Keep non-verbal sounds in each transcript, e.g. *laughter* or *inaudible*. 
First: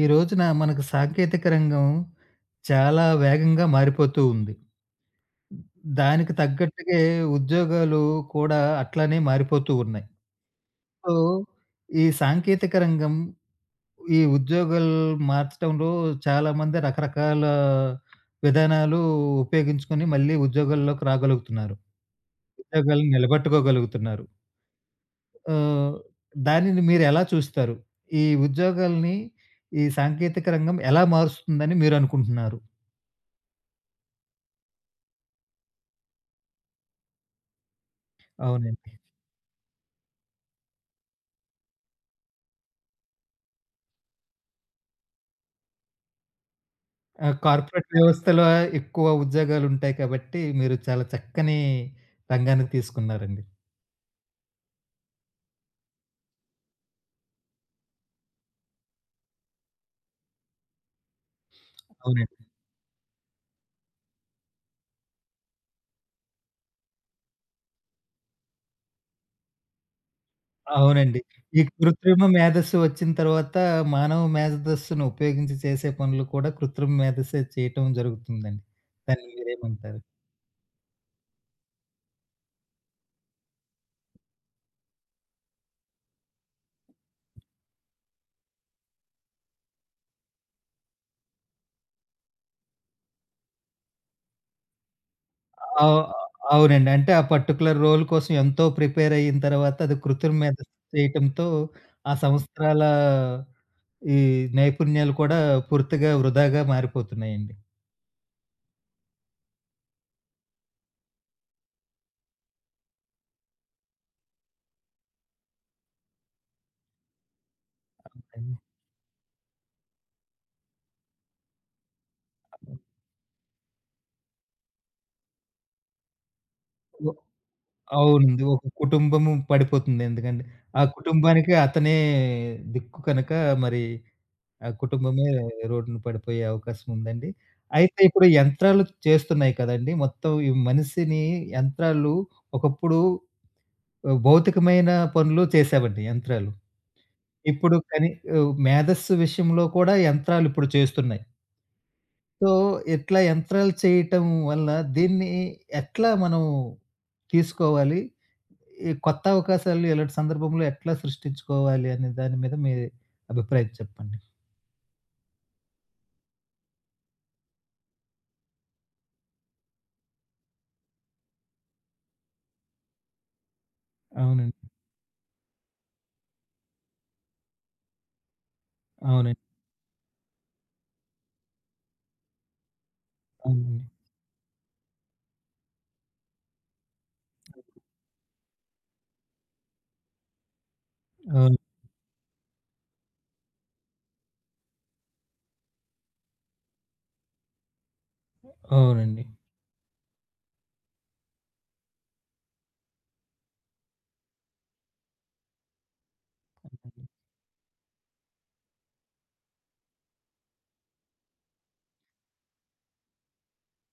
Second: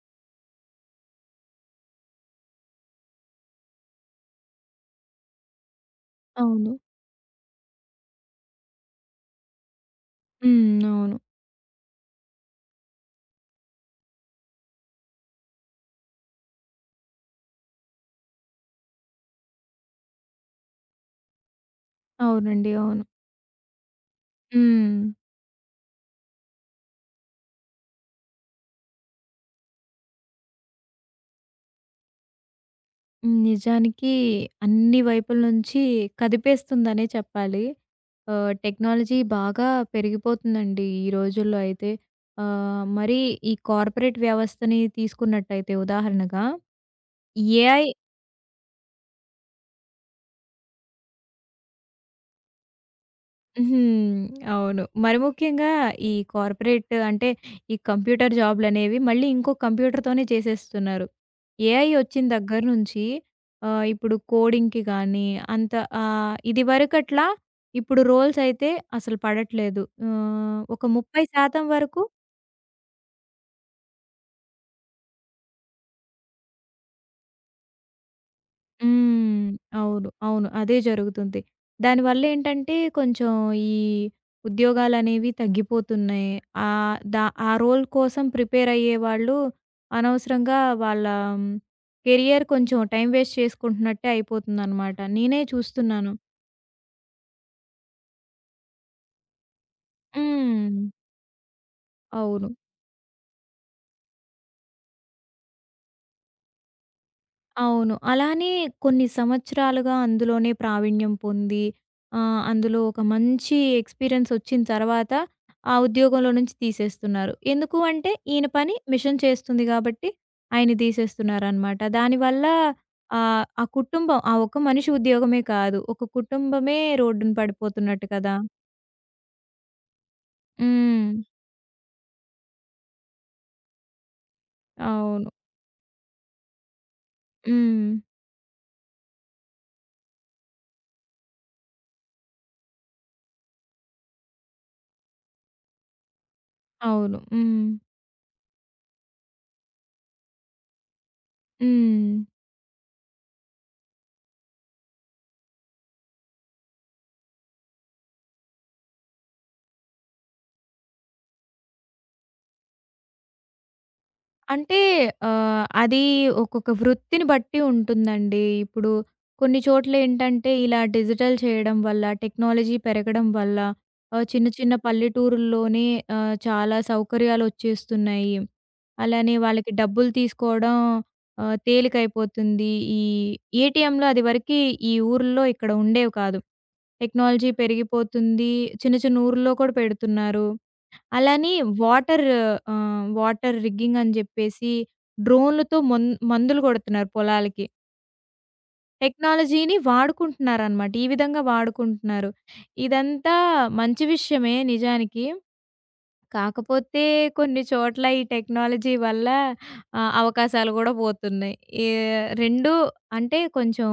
ఈ రోజున మనకు సాంకేతిక రంగం చాలా వేగంగా మారిపోతూ ఉంది. దానికి అవును. తగ్గట్టుగే ఉద్యోగాలు కూడా అట్లానే మారిపోతూ ఉన్నాయి. హ్మ్. సో, అవును. ఈ సాంకేతిక రంగం ఈ ఉద్యోగాలు మార్చటంలో చాలామంది రకరకాల విధానాలు ఉపయోగించుకొని మళ్ళీ ఉద్యోగాల్లోకి రాగలుగుతున్నారు. అవునండి. అవును. ఉద్యోగాలను నిలబెట్టుకోగలుగుతున్నారు. హ్మ్. ఆహ్, దానిని మీరెలా చూస్తారు? ఈ ఉద్యోగాల్ని ఈ సాంకేతిక రంగం ఎలా మారుస్తుందని మీరనుకుంటున్నారు? నిజానికి అన్ని వైపుల నుంచి కదిపేస్తుందనే చెప్పాలి. అవునండి. టెక్నాలజీ బాగా పెరిగిపోతుందండి ఈ రోజుల్లో అయితే. మరి ఈ కార్పొరేట్ వ్యవస్థని తీసుకున్నట్టయితే ఉదాహరణగా ఆ! ఏఐ. కార్పొరేట్ వ్యవస్థలో ఎక్కువ ఉద్యోగాలుంటాయి కాబట్టి, మీరు చాలా చక్కని రంగాన్ని తీసుకున్నారండి. హ్మ్. అవును. మరి ముఖ్యంగా ఈ కార్పొరేట్ అంటే, ఈ కంప్యూటర్ జాబ్‌లనేవి మళ్ళీ ఇంకో కంప్యూటర్‌తోనే చేసేస్తున్నారు. ఏఐ వచ్చిన అవునండి. దగ్గర నుంచి ఇప్పుడు కోడింగ్‌కి గానీ, అంత ఇదివరకట్లా ఇప్పుడు రోల్స్ అయితే అసలు పడట్లేదు. ఒక అవునండి. ఈ 30% వరకు. కృత్రిమ మేధస్సు వచ్చిన తర్వాత, మానవ మేధస్సును ఉపయోగించి చేసే పనులు కూడా కృత్రిమ మేధస్సే చేయటం జరుగుతుందండి. దాన్ని హ్మ్. మీరేమంటారు? అవును. అవును. అదే జరుగుతుంది. దానివల్లేంటంటే కొంచెం ఈ ఉద్యోగాలనేవి తగ్గిపోతున్నాయి. ఆహ్, దా ఆ రోల్ కోసం ప్రిపేరయ్యే వాళ్ళు అనవసరంగా వాళ్ళ కెరియర్ కొంచెం టైం వేస్ట్ చేసుకుంటున్నట్టే అయిపోతుందనమాట. నేనే అవు చూస్తున్నాను. అవునండి. అంటే ఆ పర్టిక్యులర్ రోల్ కోసం ఎంతో ప్రిపేర్ అయిన తర్వాత అది కృత్రిమ మేధస్సు హ్మ్. చేయటంతో ఆ అవును. సంవత్సరాల ఈ నైపుణ్యాలు కూడా పూర్తిగా వృధాగా మారిపోతున్నాయండి. అవును. అలానే కొన్ని సంవత్సరాలుగా అందులోనే ప్రావీణ్యం పొంది అందులో ఒక మంచి ఎక్స్‌పీరియన్స్ వచ్చిన తర్వాత ఆ ఉద్యోగంలో నుంచి తీసేస్తున్నారు. ఎందుకు అంటే ఈయన పని మిషన్ చేస్తుంది కాబట్టి ఆయన్ని తీసేస్తున్నారనమాట. దానివల్ల ఆ కుటుంబం ఆ ఒక్క మనిషి ఉద్యోగమే కాదు. ఒక కుటుంబమే ఒ రోడ్డున పడిపోతున్నట్టు కదా! అవునండి. ఒక కుటుంబము పడిపోతుంది. ఎందుకంటే ఆ హ్మ్. కుటుంబానికి అతనే దిక్కు కనుక మరి ఆ కుటుంబమే అవును. రోడ్డున పడిపోయే అవకాశం ఉందండి. హ్మ్. అయితే ఇప్పుడు యంత్రాలు చేస్తున్నాయి కదండీ! మొత్తం ఈ మనిషిని యంత్రాలు ఒకప్పుడు భౌతికమైన పనులు చేసేవండి యంత్రాలు. అవును. హ్మ్. ఇప్పుడు కానీ మేధస్సు విషయంలో కూడా యంత్రాలు ఇప్పుడు చేస్తున్నాయి. హ్మ్. సో, ఇట్లా యంత్రాలు చేయటం వల్ల దీన్ని ఎట్లా మనం తీసుకోవాలి? ఈ కొత్త అవకాశాలు ఇలాంటి సందర్భంలో ఎట్లా సృష్టించుకోవాలి అనే దాని మీద మీ అభిప్రాయం చెప్పండి? అంటే అది ఒక్కొక్క వృత్తిని బట్టి ఉంటుందండి. ఇప్పుడు కొన్ని చోట్లేంటంటే ఇలా డిజిటల్ చేయడం వల్ల, టెక్నాలజీ పెరగడం వల్ల చిన్న అవునండి. చిన్న పల్లెటూరుల్లోనే చాలా సౌకర్యాలొచ్చేస్తున్నాయి. అలానే అవునండి. వాళ్ళకి డబ్బులు తీసుకోవడం తేలికైపోతుంది. ఈ అవునండి. ఏటీఎంలు అది వరకి ఈ ఊర్లో ఇక్కడ ఉండేవి కాదు. టెక్నాలజీ పెరిగిపోతుంది. చిన్న చిన్న ఊర్లో కూడా పెడుతున్నారు. అలానే అవును. వాటర్ వాటర్ రిగ్గింగ్ అని జెప్పేసి డ్రోన్‌లతో మన్ మందులు గొడుతున్నారు పొలాలకి. అవునండి. టెక్నాలజీని వాడుకుంటున్నారనమాట. ఈ విధంగా వాడుకుంటున్నారు. ఇదంతా మంచి విషయమే నిజానికి. కాకపోతే కొన్ని చోట్ల ఈ టెక్నాలజీ వల్ల అవకాశాలు గూడా పోతున్నాయి. ఏ 2 అంటే కొంచెం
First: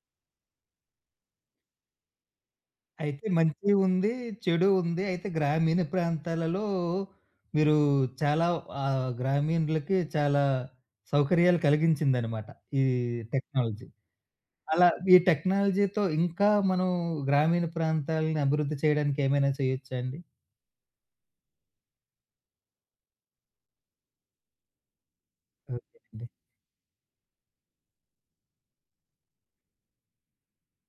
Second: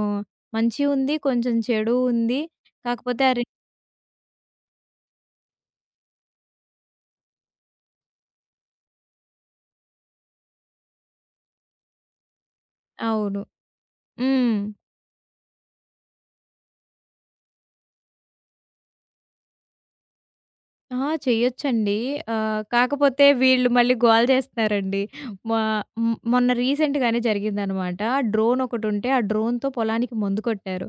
మంచి ఉంది. కొంచెం చెడు ఉంది. కాకపోతే అయితే ఆ రెం. మంచి ఉంది, చెడు ఉంది. అయితే గ్రామీణ ప్రాంతాలలో మీరు చాలా గ్రామీణులకి చాలా సౌకర్యాలు కలిగించిందనమాట ఈ అవును. టెక్నాలజీ. హ్మ్. అలా ఈ టెక్నాలజీతో ఇంకా మనం గ్రామీణ ప్రాంతాలని అభివృద్ధి చేయడానికి ఏమైనా చేయొచ్చా అండి? ఆ! చెయ్యొచ్చండి. కాకపోతే వీళ్ళు మళ్ళీ గోల చేస్తున్నారండి. మా ఓకేనండి. మొన్న రీసెంట్‌గానే జరిగిందనమాట. డ్రోన్ ఒకటుంటే, ఆ డ్రోన్‌తో పొలానికి మందు కొట్టారు.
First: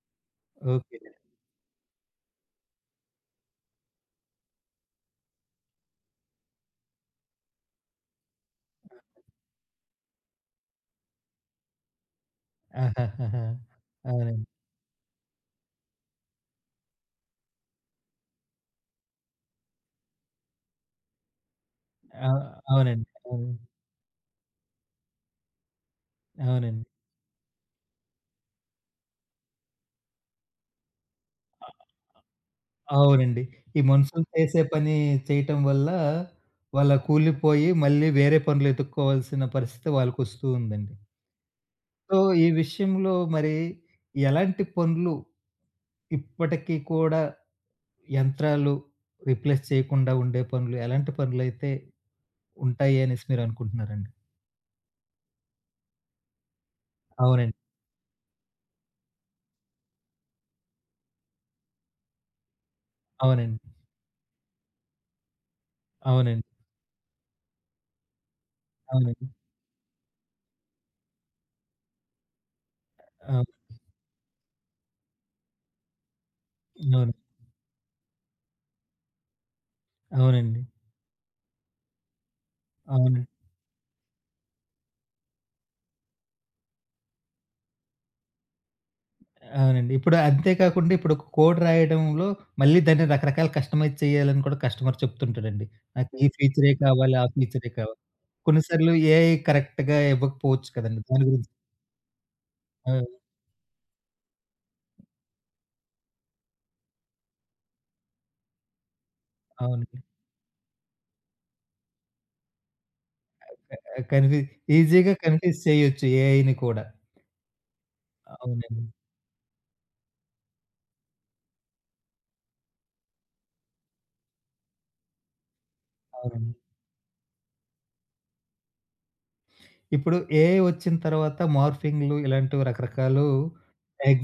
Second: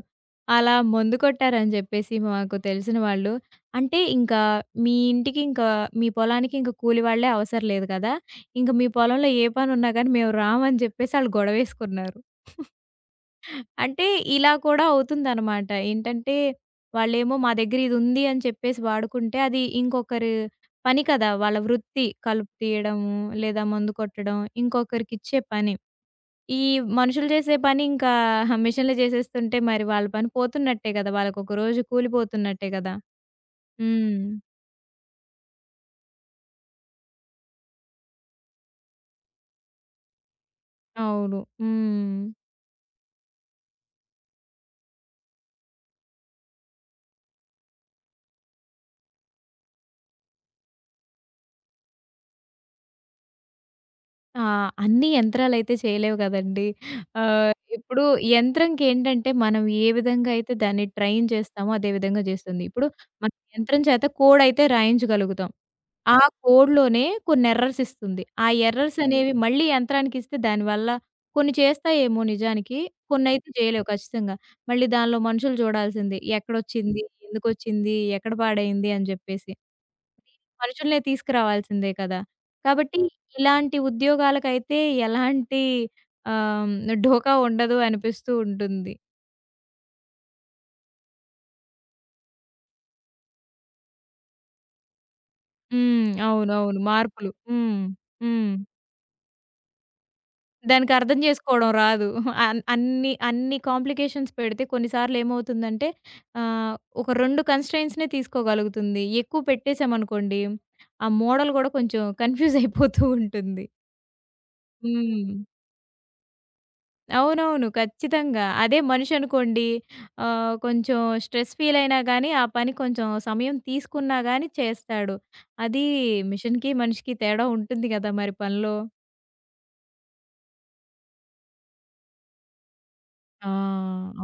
అలా మందు ఓకేనండి. కొట్టారని చెప్పేసి మాకు తెలిసిన వాళ్ళు, "అంటే ఇంకా మీ ఇంటికి ఇంకా మీ పొలానికి ఇంక కూలి వాళ్ళే అవసరం లేదు కదా! ఇంక మీ పొలంలో ఏ పనున్నా కానీ మేము రాము" అని చెప్పేసి ఆళ్ళు గొడవేసుకున్నారు. ఆహాహాహా! అంటే అవునండి. ఇలా కూడా అవుతుందనమాట. ఏంటంటే, వాళ్ళేమో మా దగ్గర ఇదుంది అని చెప్పేసి వాడుకుంటే, అది ఇంకొకరి పని కదా! వాళ్ళ వృత్తి. అ కలుపు అవునండి. తీయడము, అవును. లేదా మందు కొట్టడం ఇంకొకరికిచ్చే పని. ఈ అవునండి. మనుషులు చేసే పని ఇంకా మిషన్‌లు చేసేస్తుంటే మరి వాళ్ళ పని పోతున్నట్టే కదా! వాళ్ళకొక రోజు కూలిపోతున్నట్టే కదా! అవునండి. ఈ హ్మ్. మనుషులు చేసే పని చేయటం వల్ల వాళ్ళ కూలిపోయి మళ్ళీ వేరే పనులు ఎతుక్కోవాల్సిన పరిస్థితి వాళ్ళకొస్తూ ఉందండి. అవును. సో, హ్మ్. ఈ విషయంలో మరి ఎలాంటి పనులు ఇప్పటికీ కూడా యంత్రాలు రీప్లేస్ చేయకుండా ఉండే పనులు ఎలాంటి పనులైతే ఉంటాయి అనేసి మీరనుకుంటున్నారండి? ఆ! అన్ని యంత్రాలైతే చేయలేవు గదండీ. అవునండి. ఇప్పుడు యంత్రంకేంటంటే, మనం ఏ విధంగా అయితే దాన్ని ట్రైన్ చేస్తామో, అదే విధంగా చేస్తుంది. ఇప్పుడు మనం అవునండి. యంత్రం చేత కోడయితే రాయించగలుగుతాం. ఆ అవునండి. కోడ్‌లోనే కొన్ని ఎర్రర్స్ ఇస్తుంది. ఆ ఎర్రర్స్ అవునండి. అనేవి మళ్ళీ యంత్రానికిస్తే దానివల్ల కొన్ని చేస్తాయేమో నిజానికి, కొన్నయితే అవును. చేయలేవు ఖచ్చితంగా. మళ్ళీ దానిలో మనుషులు చూడాల్సిందే. ఎక్కడొచ్చింది? అవును. ఎందుకొచ్చింది? ఎక్కడ పాడైంది? అని జెప్పేసి. అవునండి. మనుషులనే తీసుకురావాల్సిందే కదా! కాబట్టి అవును. ఇలాంటి ఉద్యోగాలకైతే ఎలాంటి ఆహ్, ఢోకా ఉండదు అనిపిస్తూ ఉంటుంది. అవునండి. ఇప్పుడు అంతే కాకుండా ఇప్పుడు ఒక కోడ్ రాయడంలో మళ్ళీ దాన్ని రకరకాల కస్టమైజ్ చేయాలని కూడా కస్టమర్ చెప్తుంటాడండి. హ్మ్. నాకు ఈ ఫీచరే అవునవును. కావాలి, ఆ మార్పులు. ఫీచరే హ్మ్. కావాలి. హ్మ్. కొన్నిసార్లు ఏఐ కరెక్ట్‌గా ఇవ్వకపోవచ్చు దానికి కదండీ! అర్థం దాని గురించి చేసుకోవడం రాదు. అన్ ఆ! అన్ని అన్ని కాంప్లికేషన్స్ పెడితే కొన్నిసార్లు ఏమవుతుందంటే ఆహ్, ఒక 2 కన్‌స్ట్రెయింట్స్‌నే తీసుకోగలుగుతుంది. ఎక్కువ అవునండి. పెట్టేసామనుకోండి, ఆ మోడల్ గూడా కొంచెం కన్‌ఫ్యూజ్ అయిపోతూ ఉంటుంది. ఆహ్, కన్ఫ్యూ ఈజీగా హ్మ్. కన్ఫ్యూజ్ చేయొచ్చు ఏఐని కూడా. అవునవును. ఖచ్చితంగా. అదే అవునండి. మనిషనుకోండి కొంచెం స్ట్రెస్ ఫీలయినా గానీ, ఆ పని కొంచెం సమయం తీసుకున్నా గానీ చేస్తాడు. అది అవునండి. మిషన్‌కి, మనిషికి తేడా ఉంటుంది గదా! మరి పనిలో. ఇప్పుడు ఏఐ వచ్చిన తర్వాత మార్ఫింగ్‌లు ఇలాంటివి రకరకాలు ఆ!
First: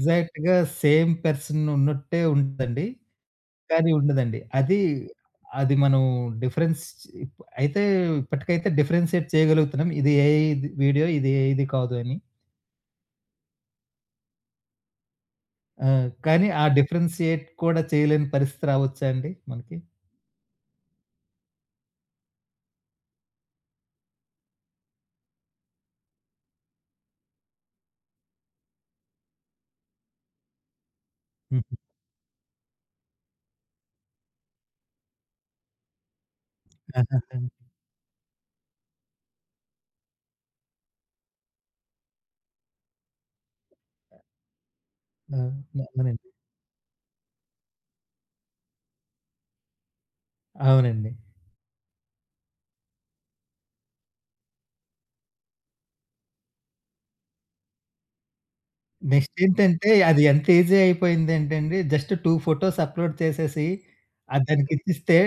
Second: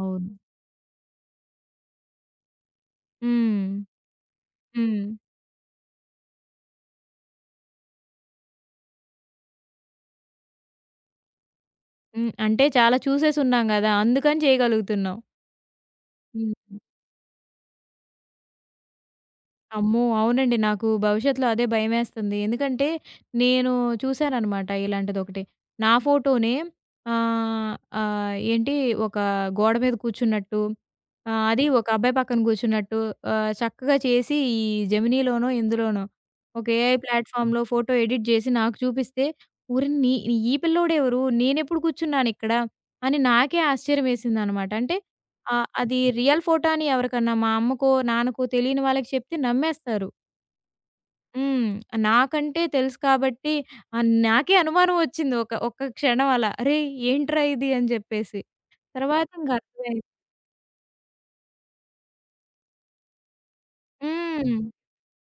అవును. సేమ్ పర్సన్ ఉన్నట్టే ఉంటదండి. హ్మ్. కానీ ఉండదండి. అది, హ్మ్. అది మనం డిఫరెన్స్ ఇప్ అయితే ఇప్పటికైతే డిఫరెన్షియేట్ చేయగలుగుతున్నాం. ఇది ఏఐది వీడియో, ఇది ఏఐది కాదు అని. హ్మ్. అంటే చాలా చూసేసున్నాం గదా! అందుకని చేయగలుగుతున్నాం. ఆ! కానీ ఆ హ్మ్. డిఫరెన్షియేట్ కూడా చేయలేని పరిస్థితి రావచ్చా అండి మనకి? అమ్మో! అవునండి. నాకు భవిష్యత్తులో అదే భయమేస్తుంది. ఎందుకంటే నేను చూశాననమాట ఇలాంటిదొకటి. నా ఫోటోనే ఆహ్, ఆహ్, ఏంటి ఒక గోడ మీద కూర్చున్నట్టు, అది ఒక *laughs* అబ్బాయి పక్కన కూర్చున్నట్టు చక్కగా చేసి ఈ జెమినీలోనో, ఇందులోనో ఒక ఏఐ ఆ! ప్లాట్‌ఫార్మ్‌లో ఫోటో ఎడిట్ జేసి నాకు చూపిస్తే, ఓరి నీ ఈ పిల్లోడెవరు? నేనెప్పుడు కూర్చున్నానిక్కడ? అని నాకే ఆశ్చర్యమేసిందనమాట. అంటే ఆ! అది అవునండి. రియల్ ఫోటో అని ఎవరికన్నా మా అమ్మకో, నాన్నకో తెలియని వాళ్ళకి చెప్తే నమ్మేస్తారు. అవునండి. హ్మ్. నాకంటే తెలుసు కాబట్టి నాకే అనుమానం వచ్చింది ఒక ఒక్క క్షణం అలా. "అరేయ్! ఏంట్రా ఇది" అని చెప్పేసి. తర్వాత నెక్స్ట్ ఇంక ఏంటంటే అర్థమైంది. అది ఎంత ఈజీ అయిపోయిందంటే అండి జస్ట్ 2 ఫోటోస్ అప్‌లోడ్ చేసేసి హ్మ్. దానికి ఇచ్చిస్తే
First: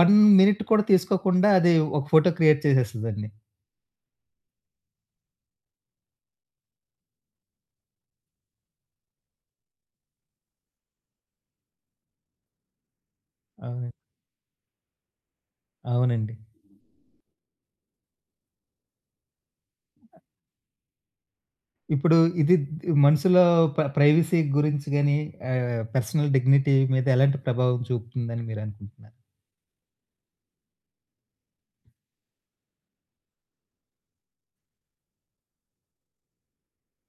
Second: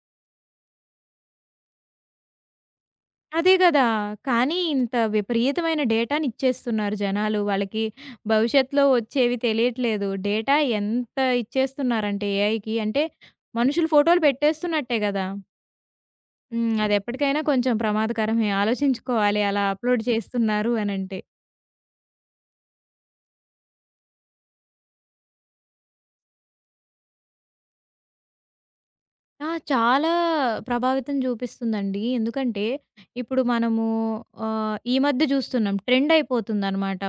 1 మినిట్ కూడా తీసుకోకుండా అది ఒక ఫోటో క్రియేట్ చేసేస్తదండి. అదే గదా! కానీ ఇంత విపరీతమైన డేటాని ఇచ్చేస్తున్నారు జనాలు. వాళ్ళకి భవిష్యత్తులో వచ్చేవి తెలియట్లేదు. డేటా ఎంత ఇచ్చేస్తున్నారంటే ఏఐకి అంటే మనుషులు అవును. ఫోటోలు పెట్టేస్తున్నట్టే గదా! అవునండి. హ్మ్. అదెప్పటికైనా కొంచెం ప్రమాదకరమే. ఆలోచించుకోవాలి అలా అప్‌లోడ్ చేస్తున్నారు అనంటే. ఇప్పుడు ఇది మనుషుల ప్రైవసీ గురించి గాని, పర్సనల్ డిగ్నిటీ మీద ఎలాంటి ప్రభావం చూపుతుందని మీరనుకుంటున్నారు? ఆ! చాలా ప్రభావితం చూపిస్తుందండి. ఎందుకంటే, ఇప్పుడు మనము ఈ మధ్య చూస్తున్నాం ట్రెండ్ అయిపోతుందనమాట.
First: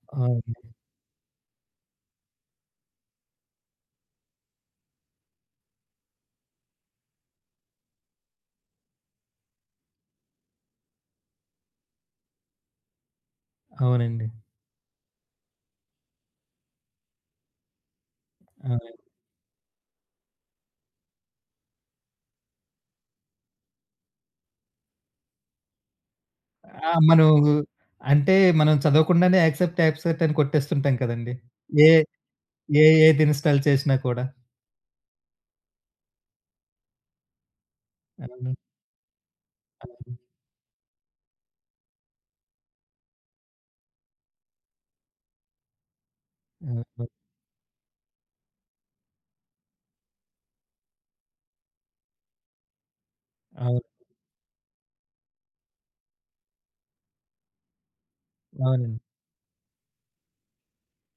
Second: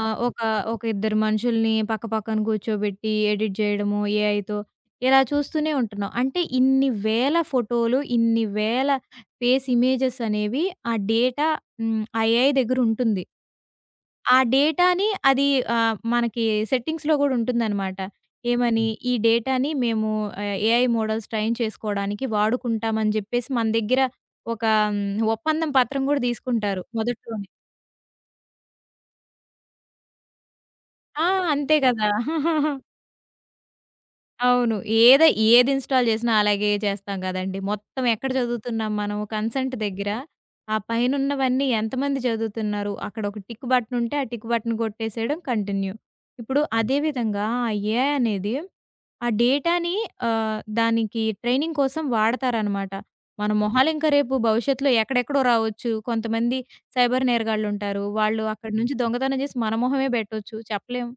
ఒక అవును. ఒక ఇద్దరు మనుషుల్ని పక్క పక్కన కూర్చోబెట్టి ఎడిట్ చేయడము ఏఐతో ఇలా చూస్తూనే ఉంటున్నాం. అంటే ఇన్ని వేల ఫోటోలు, ఇన్ని వేల ఫేస్ ఇమేజెస్ అనేవి ఆ డేటా ఆ ఏఐ దగ్గరుంటుంది. అవునండి. ఆ డేటాని అది మనకి సెట్టింగ్స్‌లో గూడా ఉంటుందనమాట. ఏమని, అవునండి. ఈ డేటాని మేము ఏఐ మోడల్స్ ట్రైన్ చేసుకోవడానికి వాడుకుంటామని జెప్పేసి మన దగ్గర ఒక హ్మ్, ఒప్పందం పత్రం గూడా తీసుకుంటారు ఆ! మనం మొదట్లోనే. అంటే మనం చదవకుండానే యాక్సెప్ట్, యాక్సెప్ట్ అని కొట్టేస్తుంటాం ఆ! కదండీ. అంతే ఏ గదా! *laughs* ఏ ఏది ఇన్‌స్టాల్ చేసినా కూడా. అవును. ఏదో ఏది ఇన్‌స్టాల్ చేసినా అలాగే చేస్తాం గదండీ. మొత్తం ఎక్కడ అవును. చదువుతున్నాం మనం కన్సెంట్ దగ్గర, అవును. ఆ పైనున్నవన్నీ ఎంతమంది చదువుతున్నారు, అక్కడ ఒక టిక్ బటన్ ఉంటే ఆ టిక్ బటన్ కొట్టేసేయడం కంటిన్యూ. ఇప్పుడు అదే అవును. విధంగా ఆ ఏఐ అనేది ఆ డేటాని దానికి ట్రైనింగ్ కోసం వాడతారనమాట. మన అవును. మొహాలు ఇంకా రేపు భవిష్యత్తులో ఎక్కడెక్కడో రావచ్చు. కొంతమంది సైబర్ నేరగాళ్ళుంటారు. వాళ్ళు అక్కడి నుంచి అవునండి. దొంగతనం చేసి మన మొహమే బెట్టొచ్చు. చెప్పలేం.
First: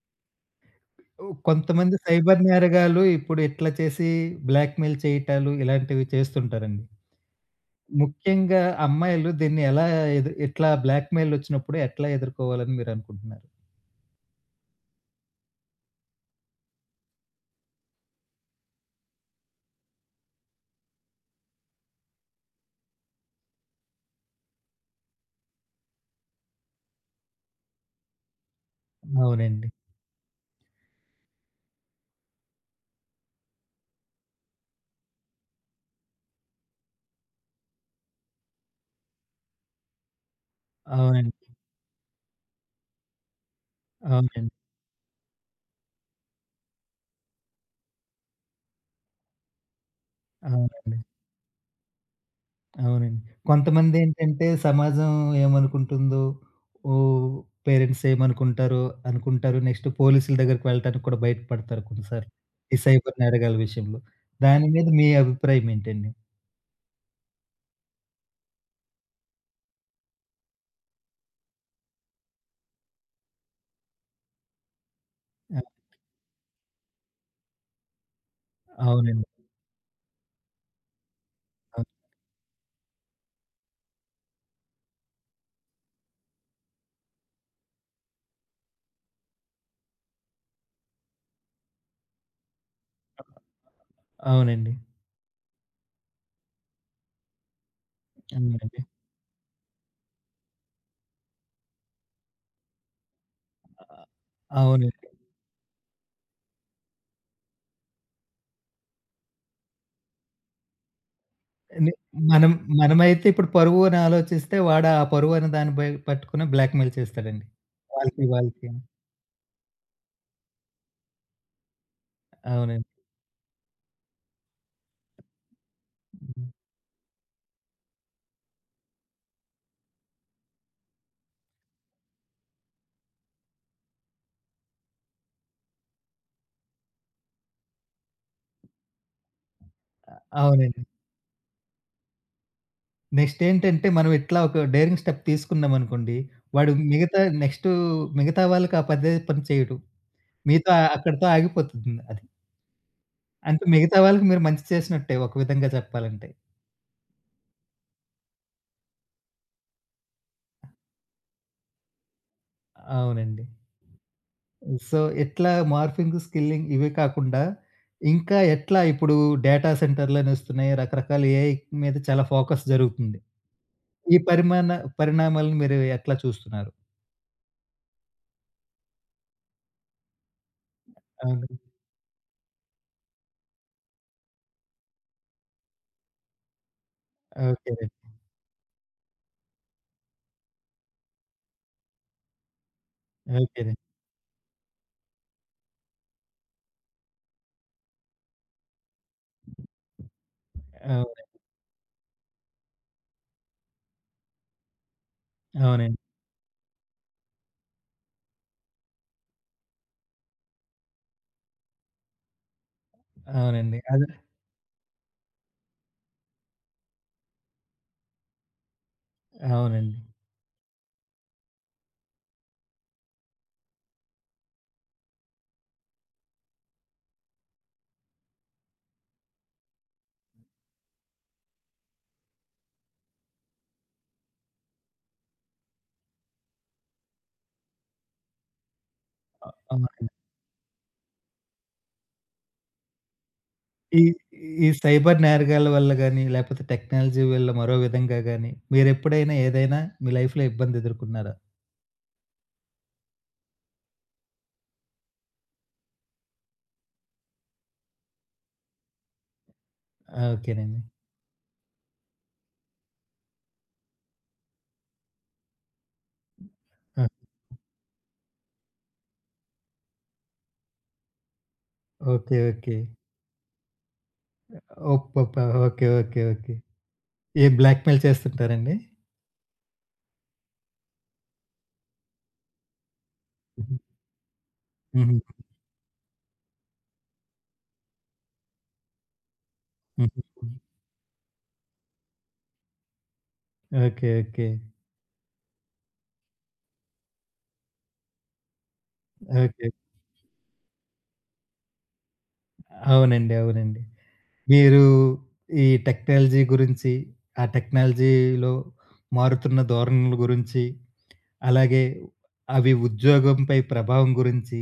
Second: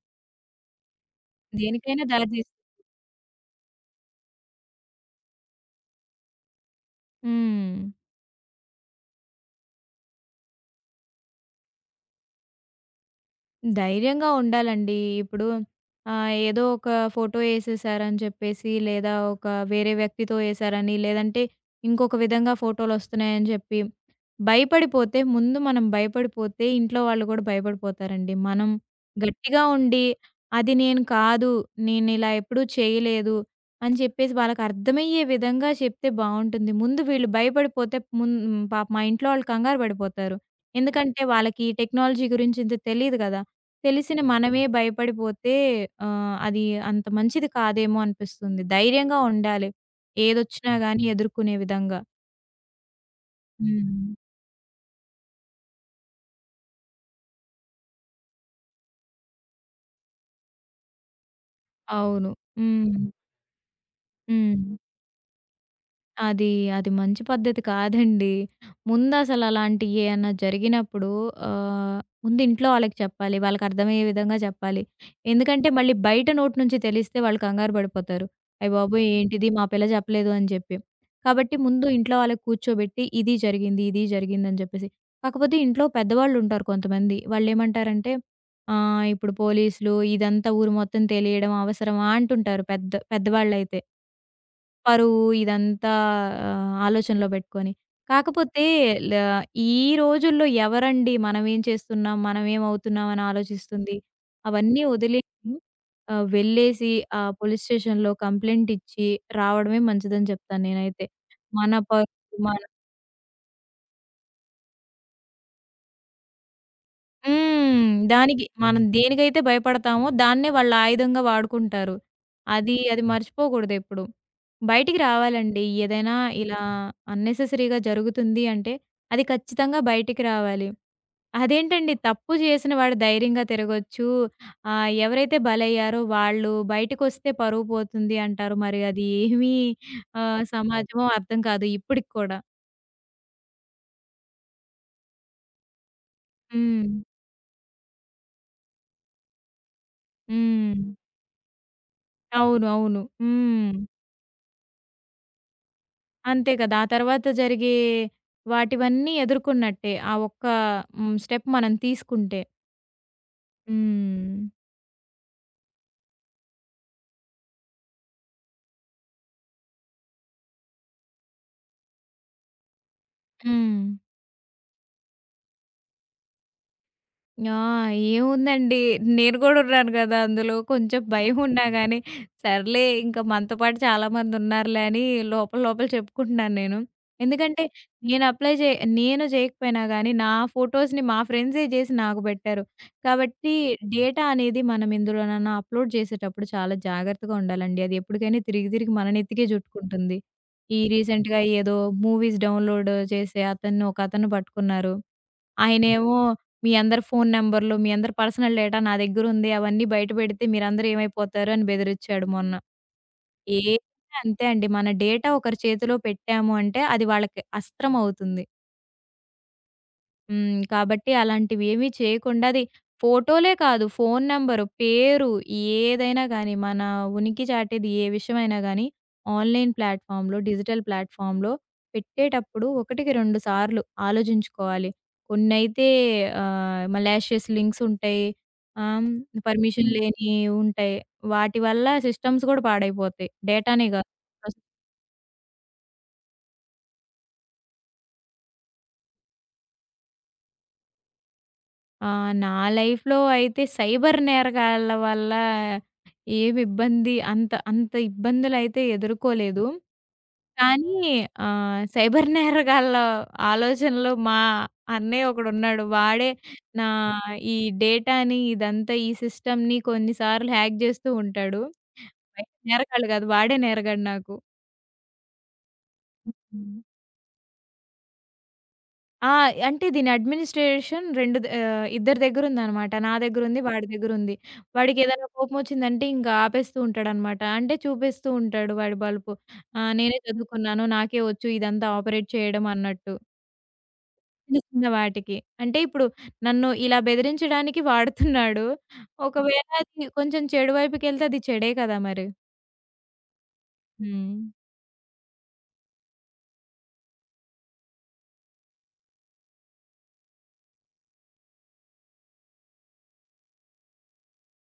కొంతమంది దేనికైనా దారి సైబర్ తీస్. నేరగాళ్ళు ఇప్పుడు ఇట్లా చేసి బ్లాక్‌మెయిల్ చేయటాలు ఇలాంటివి చేస్తుంటారండి. హ్మ్. ముఖ్యంగా అమ్మాయిలు దీన్ని ఎలా ఇట్లా బ్లాక్‌మెయిలొచ్చినప్పుడు ఎట్లా ఎదుర్కోవాలని మీరనుకుంటున్నారు? ధైర్యంగా ఉండాలండి. ఇప్పుడు ఏదో ఒక ఫోటో ఏసేసారని చెప్పేసి, లేదా ఒక వేరే వ్యక్తితో ఏసారని, లేదంటే ఇంకొక విధంగా ఫోటోలొస్తున్నాయని చెప్పి, భయపడిపోతే ముందు మనం భయపడిపోతే ఇంట్లో వాళ్ళు కూడా భయపడిపోతారండి. మనం గట్టిగా అవునండి. ఉండి, అది నేను కాదు, నేనిలా ఎప్పుడూ చేయలేదు అని చెప్పేసి వాళ్ళకి అర్థమయ్యే విధంగా చెప్తే బావుంటుంది. ముందు వీళ్ళు భయపడిపోతే పాపం మా ఇంట్లో వాళ్ళు కంగారు పడిపోతారు. ఎందుకంటే అవునండి. వాళ్ళకి ఈ టెక్నాలజీ గురించి ఇంత తెలీదు కదా! తెలిసిన అవునండి. మనమే భయపడిపోతే అది అంత మంచిది కాదేమో అనిపిస్తుంది. ధైర్యంగా ఉండాలి. ఏదొచ్చినా అవునండి. గాని ఎదుర్కొనే విధంగా. అవునండి. హ్మ్. కొంతమందేంటంటే సమాజం ఏమనుకుంటుందో, ఓహ్! పేరెంట్స్ ఏమనుకుంటారో అనుకుంటారు. నెక్స్ట్ పోలీసుల దగ్గరికి వెళ్ళటానికి కూడా భయటపడతారు అవును. కొన్నిసార్లు. ఈ హ్మ్. సైబర్ నేరగాల విషయంలో. దాని హ్మ్. మీద మీ అభిప్రాయం ఏంటండి? అది, అది మంచి పద్ధతి కాదండి. ముందసలు అలాంటియి ఏయన్నా జరిగినప్పుడు ఆహ్, ముందు ఇంట్లో వాళ్ళకి చెప్పాలి. వాళ్ళకర్థమయ్యే విధంగా చెప్పాలి. ఆ! ఎందుకంటే మళ్ళీ బయట నోటి నుంచి తెలిస్తే వాళ్ళు కంగారు పడిపోతారు. అయ్యబాబోయ్! అవునండి. ఏంటిది మా పిల్ల చెప్పలేదు అని చెప్పి. కాబట్టి ముందు అవును. ఇంట్లో వాళ్ళకి కూర్చోబెట్టి ఇది జరిగింది, ఇది జరిగిందని చెప్పేసి. కాకపోతే ఇంట్లో పెద్దవాళ్ళుంటారు కొంతమంది. వాళ్ళేమంటారంటే ఇప్పుడు పోలీసులు ఇదంతా ఊరు మొత్తం తెలియడం అవసరమా అంటుంటారు పెద్ద పెద్దవాళ్ళైతే. అవునండి. పరువు ఇదంతా ఆలోచనలో పెట్టుకొని. కాకపోతే అవునండి. ల ఈ రోజుల్లో ఎవరండి మనమేం చేస్తున్నాం, మనమేమవుతున్నాం అని ఆ! ఆలోచిస్తుంది. అవన్నీ అవునండి. వదిలేసి వెళ్ళేసి ఆ పోలీస్ స్టేషన్‌లో కంప్లెయింట్ ఇచ్చి రావడమే మంచిదని చెప్తాను నేనైతే. మన ని పరువు మనం మన మనమైతే ఇప్పుడు పరువని ఆలోచిస్తే వాడు ఆ పరువనే దాన్ని బై పట్టుకొని బ్లాక్‌మెయిల్ చేస్తాడండి. హ్మ్. వాళ్ళకి దానికి వాళ్ళకి. మనం దేనికైతే భయపడతామో దాన్నే వాళ్ళు ఆయుధంగా వాడుకుంటారు. అది అవునండి. అది హ్మ్. మర్చిపోకూడదెప్పుడు. బయటికి రావాలండి. ఏదైనా హ్మ్. ఇలా అన్నెసెసరీగా జరుగుతుంది అంటే అది ఖచ్చితంగా బయటికి రావాలి. అదేంటండి తప్పు చేసిన వాడు ధైర్యంగా తిరగొచ్చు. ఎవరైతే బలయ్యారో వాళ్ళు బయటకొస్తే పరువు పోతుంది అంటారు. మరి అది ఏమి అవునండి. సమాజమో అర్థం కాదు ఇప్పటికి కూడా. నెక్స్ట్ ఏంటంటే మనం ఇట్లా ఒక డేరింగ్ స్టెప్ తీసుకున్నామనుకోండి, వాడు హ్మ్. మిగతా నెక్స్టు మిగతా వాళ్ళకి ఆ పదే పని చేయడు. మీతో హ్మ్. ఆ- అక్కడితో ఆగిపోతుంది అది. అవును. అవును. అంటే హ్మ్. మిగతా వాళ్ళకి మీరు మంచి చేసినట్టే ఒక విధంగా చెప్పాలంటే. అంతే కదా! ఆ తర్వాత జరిగే వాటివన్నీ ఎదుర్కొన్నట్టే. ఆ ఒక్క స్టెప్ మనం తీసుకుంటే. అవునండి. హ్మ్. సో, ఎట్లా మార్ఫింగ్, స్కిల్లింగ్ ఇవే కాకుండా ఇంకా ఎట్లా ఇప్పుడు డేటా సెంటర్‌లనొస్తున్నాయి. రకరకాల ఏఐ మీద చాలా ఫోకస్ జరుగుతుంది. హ్మ్. ఈ పరిమాణ పరిణామాలను మీరు ఎట్లా చూస్తున్నారు? ఆ! ఏముందండి. నేను గూడా ఉన్నాను గదా అందులో. కొంచెం అవును. భయమున్నా గానీ, సర్లే ఇంక మనతో పాటు చాలామందున్నారులే అని లోపల లోపల చెప్పుకుంటున్నాను నేను. ఎందుకంటే ఓకేనండి. నేను అప్లై చే నేను జేయకపోయినా గానీ, నా ఫోటోస్‌ని మా ఫ్రెండ్సే జేసి నాకు బెట్టారు. కాబట్టి ఓకేనండి. డేటా అనేది మనం ఎందులోనైనా అప్‌లోడ్ చేసేటప్పుడు చాలా జాగ్రత్తగా ఉండాలండి. అది ఎప్పటికైనా తిరిగి తిరిగి మన నెత్తికే జుట్టుకుంటుంది. ఈ అవును. రీసెంట్‌గా ఏదో మూవీస్ డౌన్‌లోడ్ చేసే అతన్ని ఒకతను పట్టుకున్నారు. అవునండి. ఆయనేమో "మీ అందరి ఫోను నంబర్‌లు, మీ అందరి పర్సనల్ డేటా నా దగ్గరుంది. అవన్నీ బయటపెడితే మీరందరూ ఏమైపోతారు" అని బెదిరిచ్చాడు మొన్న. అవునండి. అదే ఏదైనా అంతే అండి. మన డేటా ఒకరి చేతిలో పెట్టాము అంటే అది వాళ్ళకి అస్త్రం అవుతుంది. అవునండి. హ్మ్. కాబట్టి అలాంటివేమీ చేయకుండా అది ఫోటోలే కాదు, ఫోను నంబరు, పేరు ఏదైనా గానీ, మన ఉనికి చాటేది ఏ విషయమైనా గానీ, ఆన్‌లైన్ ప్లాట్‌ఫామ్‌లో, డిజిటల్ ప్లాట్‌ఫామ్‌లో పెట్టేటప్పుడు ఒకటికి 2 సార్లు ఆలోచించుకోవాలి. కొన్నైతే మలాషియస్ లింక్స్ ఉంటాయి. ఆహ్, అ పర్మిషన్ అవునండి. లేనియి ఉంటాయి. వాటి వల్ల సిస్టమ్స్ గూడా పాడైపోతాయి. డేటానే ఈ గాదు. ఈ సైబర్ నేరగాల వల్ల గాని, లేపోతే టెక్నాలజీ వల్ల మరో విధంగా గాని, మీరెప్పుడైనా ఏదైనా మీ లైఫ్‌లో ఇబ్బంది ఎదుర్కొన్నారా? ఆ! నా లైఫ్‌లో అయితే సైబర్ నేరగాళ్ళ వల్ల ఏమి ఇబ్బంది అంత అంత ఇబ్బందులైతే ఎదుర్కోలేదు. ఆ! ఓకేనండి. కానీ సైబర్ నేరగాళ్ళ ఆలోచనలు మా అన్నయ్య ఒకడున్నాడు. వాడే నా ఆ! ఈ డేటాని ఇదంతా ఈ సిస్టమ్‌ని కొన్నిసార్లు హ్యాక్ జేస్తూ ఉంటాడు. ఓకే. బయట ఓకే. నేరగాళ్ళు గాదు. వాడే నేరగాడు నాకు. ఒప్పొప్పా! ఓకే. ఓకే. ఓకే. ఏ బ్లాక్‌మెయిల్ చేస్తుంటారండి? ఆ! అంటే దీని అడ్మినిస్ట్రేషన్ 2 ద ఇద్దరి దగ్గరుందనమాట. నా దగ్గరుంది, హుహు. వాడి దగ్గరుంది. హుహు. వాడికేదైనా కోపమొచ్చిందంటే ఇంక ఆపేస్తూ ఉంటాడనమాట. అంటే చూపిస్తూ ఉంటాడు వాడి బలుపు. నేనే హుహు. చదువుకున్నాను, నాకే వచ్చు ఇదంతా ఆపరేట్ చేయడం అన్నట్టు. ఓకే. ఓకే. చిన్న చిన్న వాటికి. అంటే ఇప్పుడు నన్ను ఇలా బెదిరించడానికి వాడుతున్నాడు. ఒకవేళ ఓకే. అది కొంచెం చెడు వైపుకెళ్తే అది చెడే కదా మరి. అవునండి. అవునండి. హ్మ్. మీరు ఈ టెక్నాలజీ గురించి, ఆ టెక్నాలజీలో మారుతున్న ధోరణుల గురించి, అలాగే అవి ఉద్యోగంపై ప్రభావం గురించి,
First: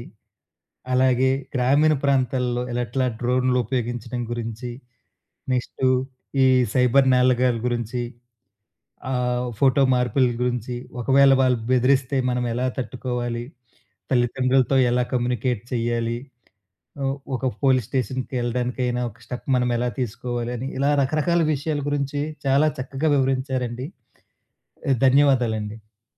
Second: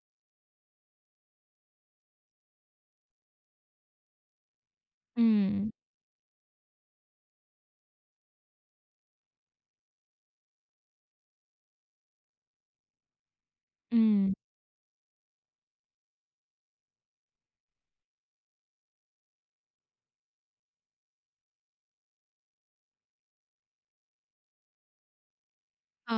అలాగే గ్రామీణ ప్రాంతాల్లో ఎలా ఎట్లా డ్రోన్‌లు ఉపయోగించడం గురించి, హ్మ్. నెక్స్టు ఈ సైబర్ నేరగాళ్ళ గురించి ఫోటో మార్పుల గురించి, ఒకవేళ వాళ్ళు బెదిరిస్తే మనం ఎలా తట్టుకోవాలి? హ్మ్. తల్లిదండ్రులతో ఎలా కమ్యూనికేట్ చేయాలి? ఒక పోలీస్ స్టేషన్‌కెళ్ళడానికైనా ఒక స్టెప్ మనం ఎలా తీసుకోవాలి అని ఇలా రకరకాల విషయాల గురించి చాలా చక్కగా వివరించారండి. ధన్యవాదాలండి. ఆ!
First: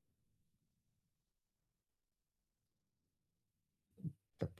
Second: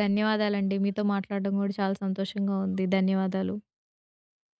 ధన్యవాదాలండి. మీతో మాట్లాడడం గూడా చాలా సంతోషంగా ఉంది. ధన్యవాదాలు.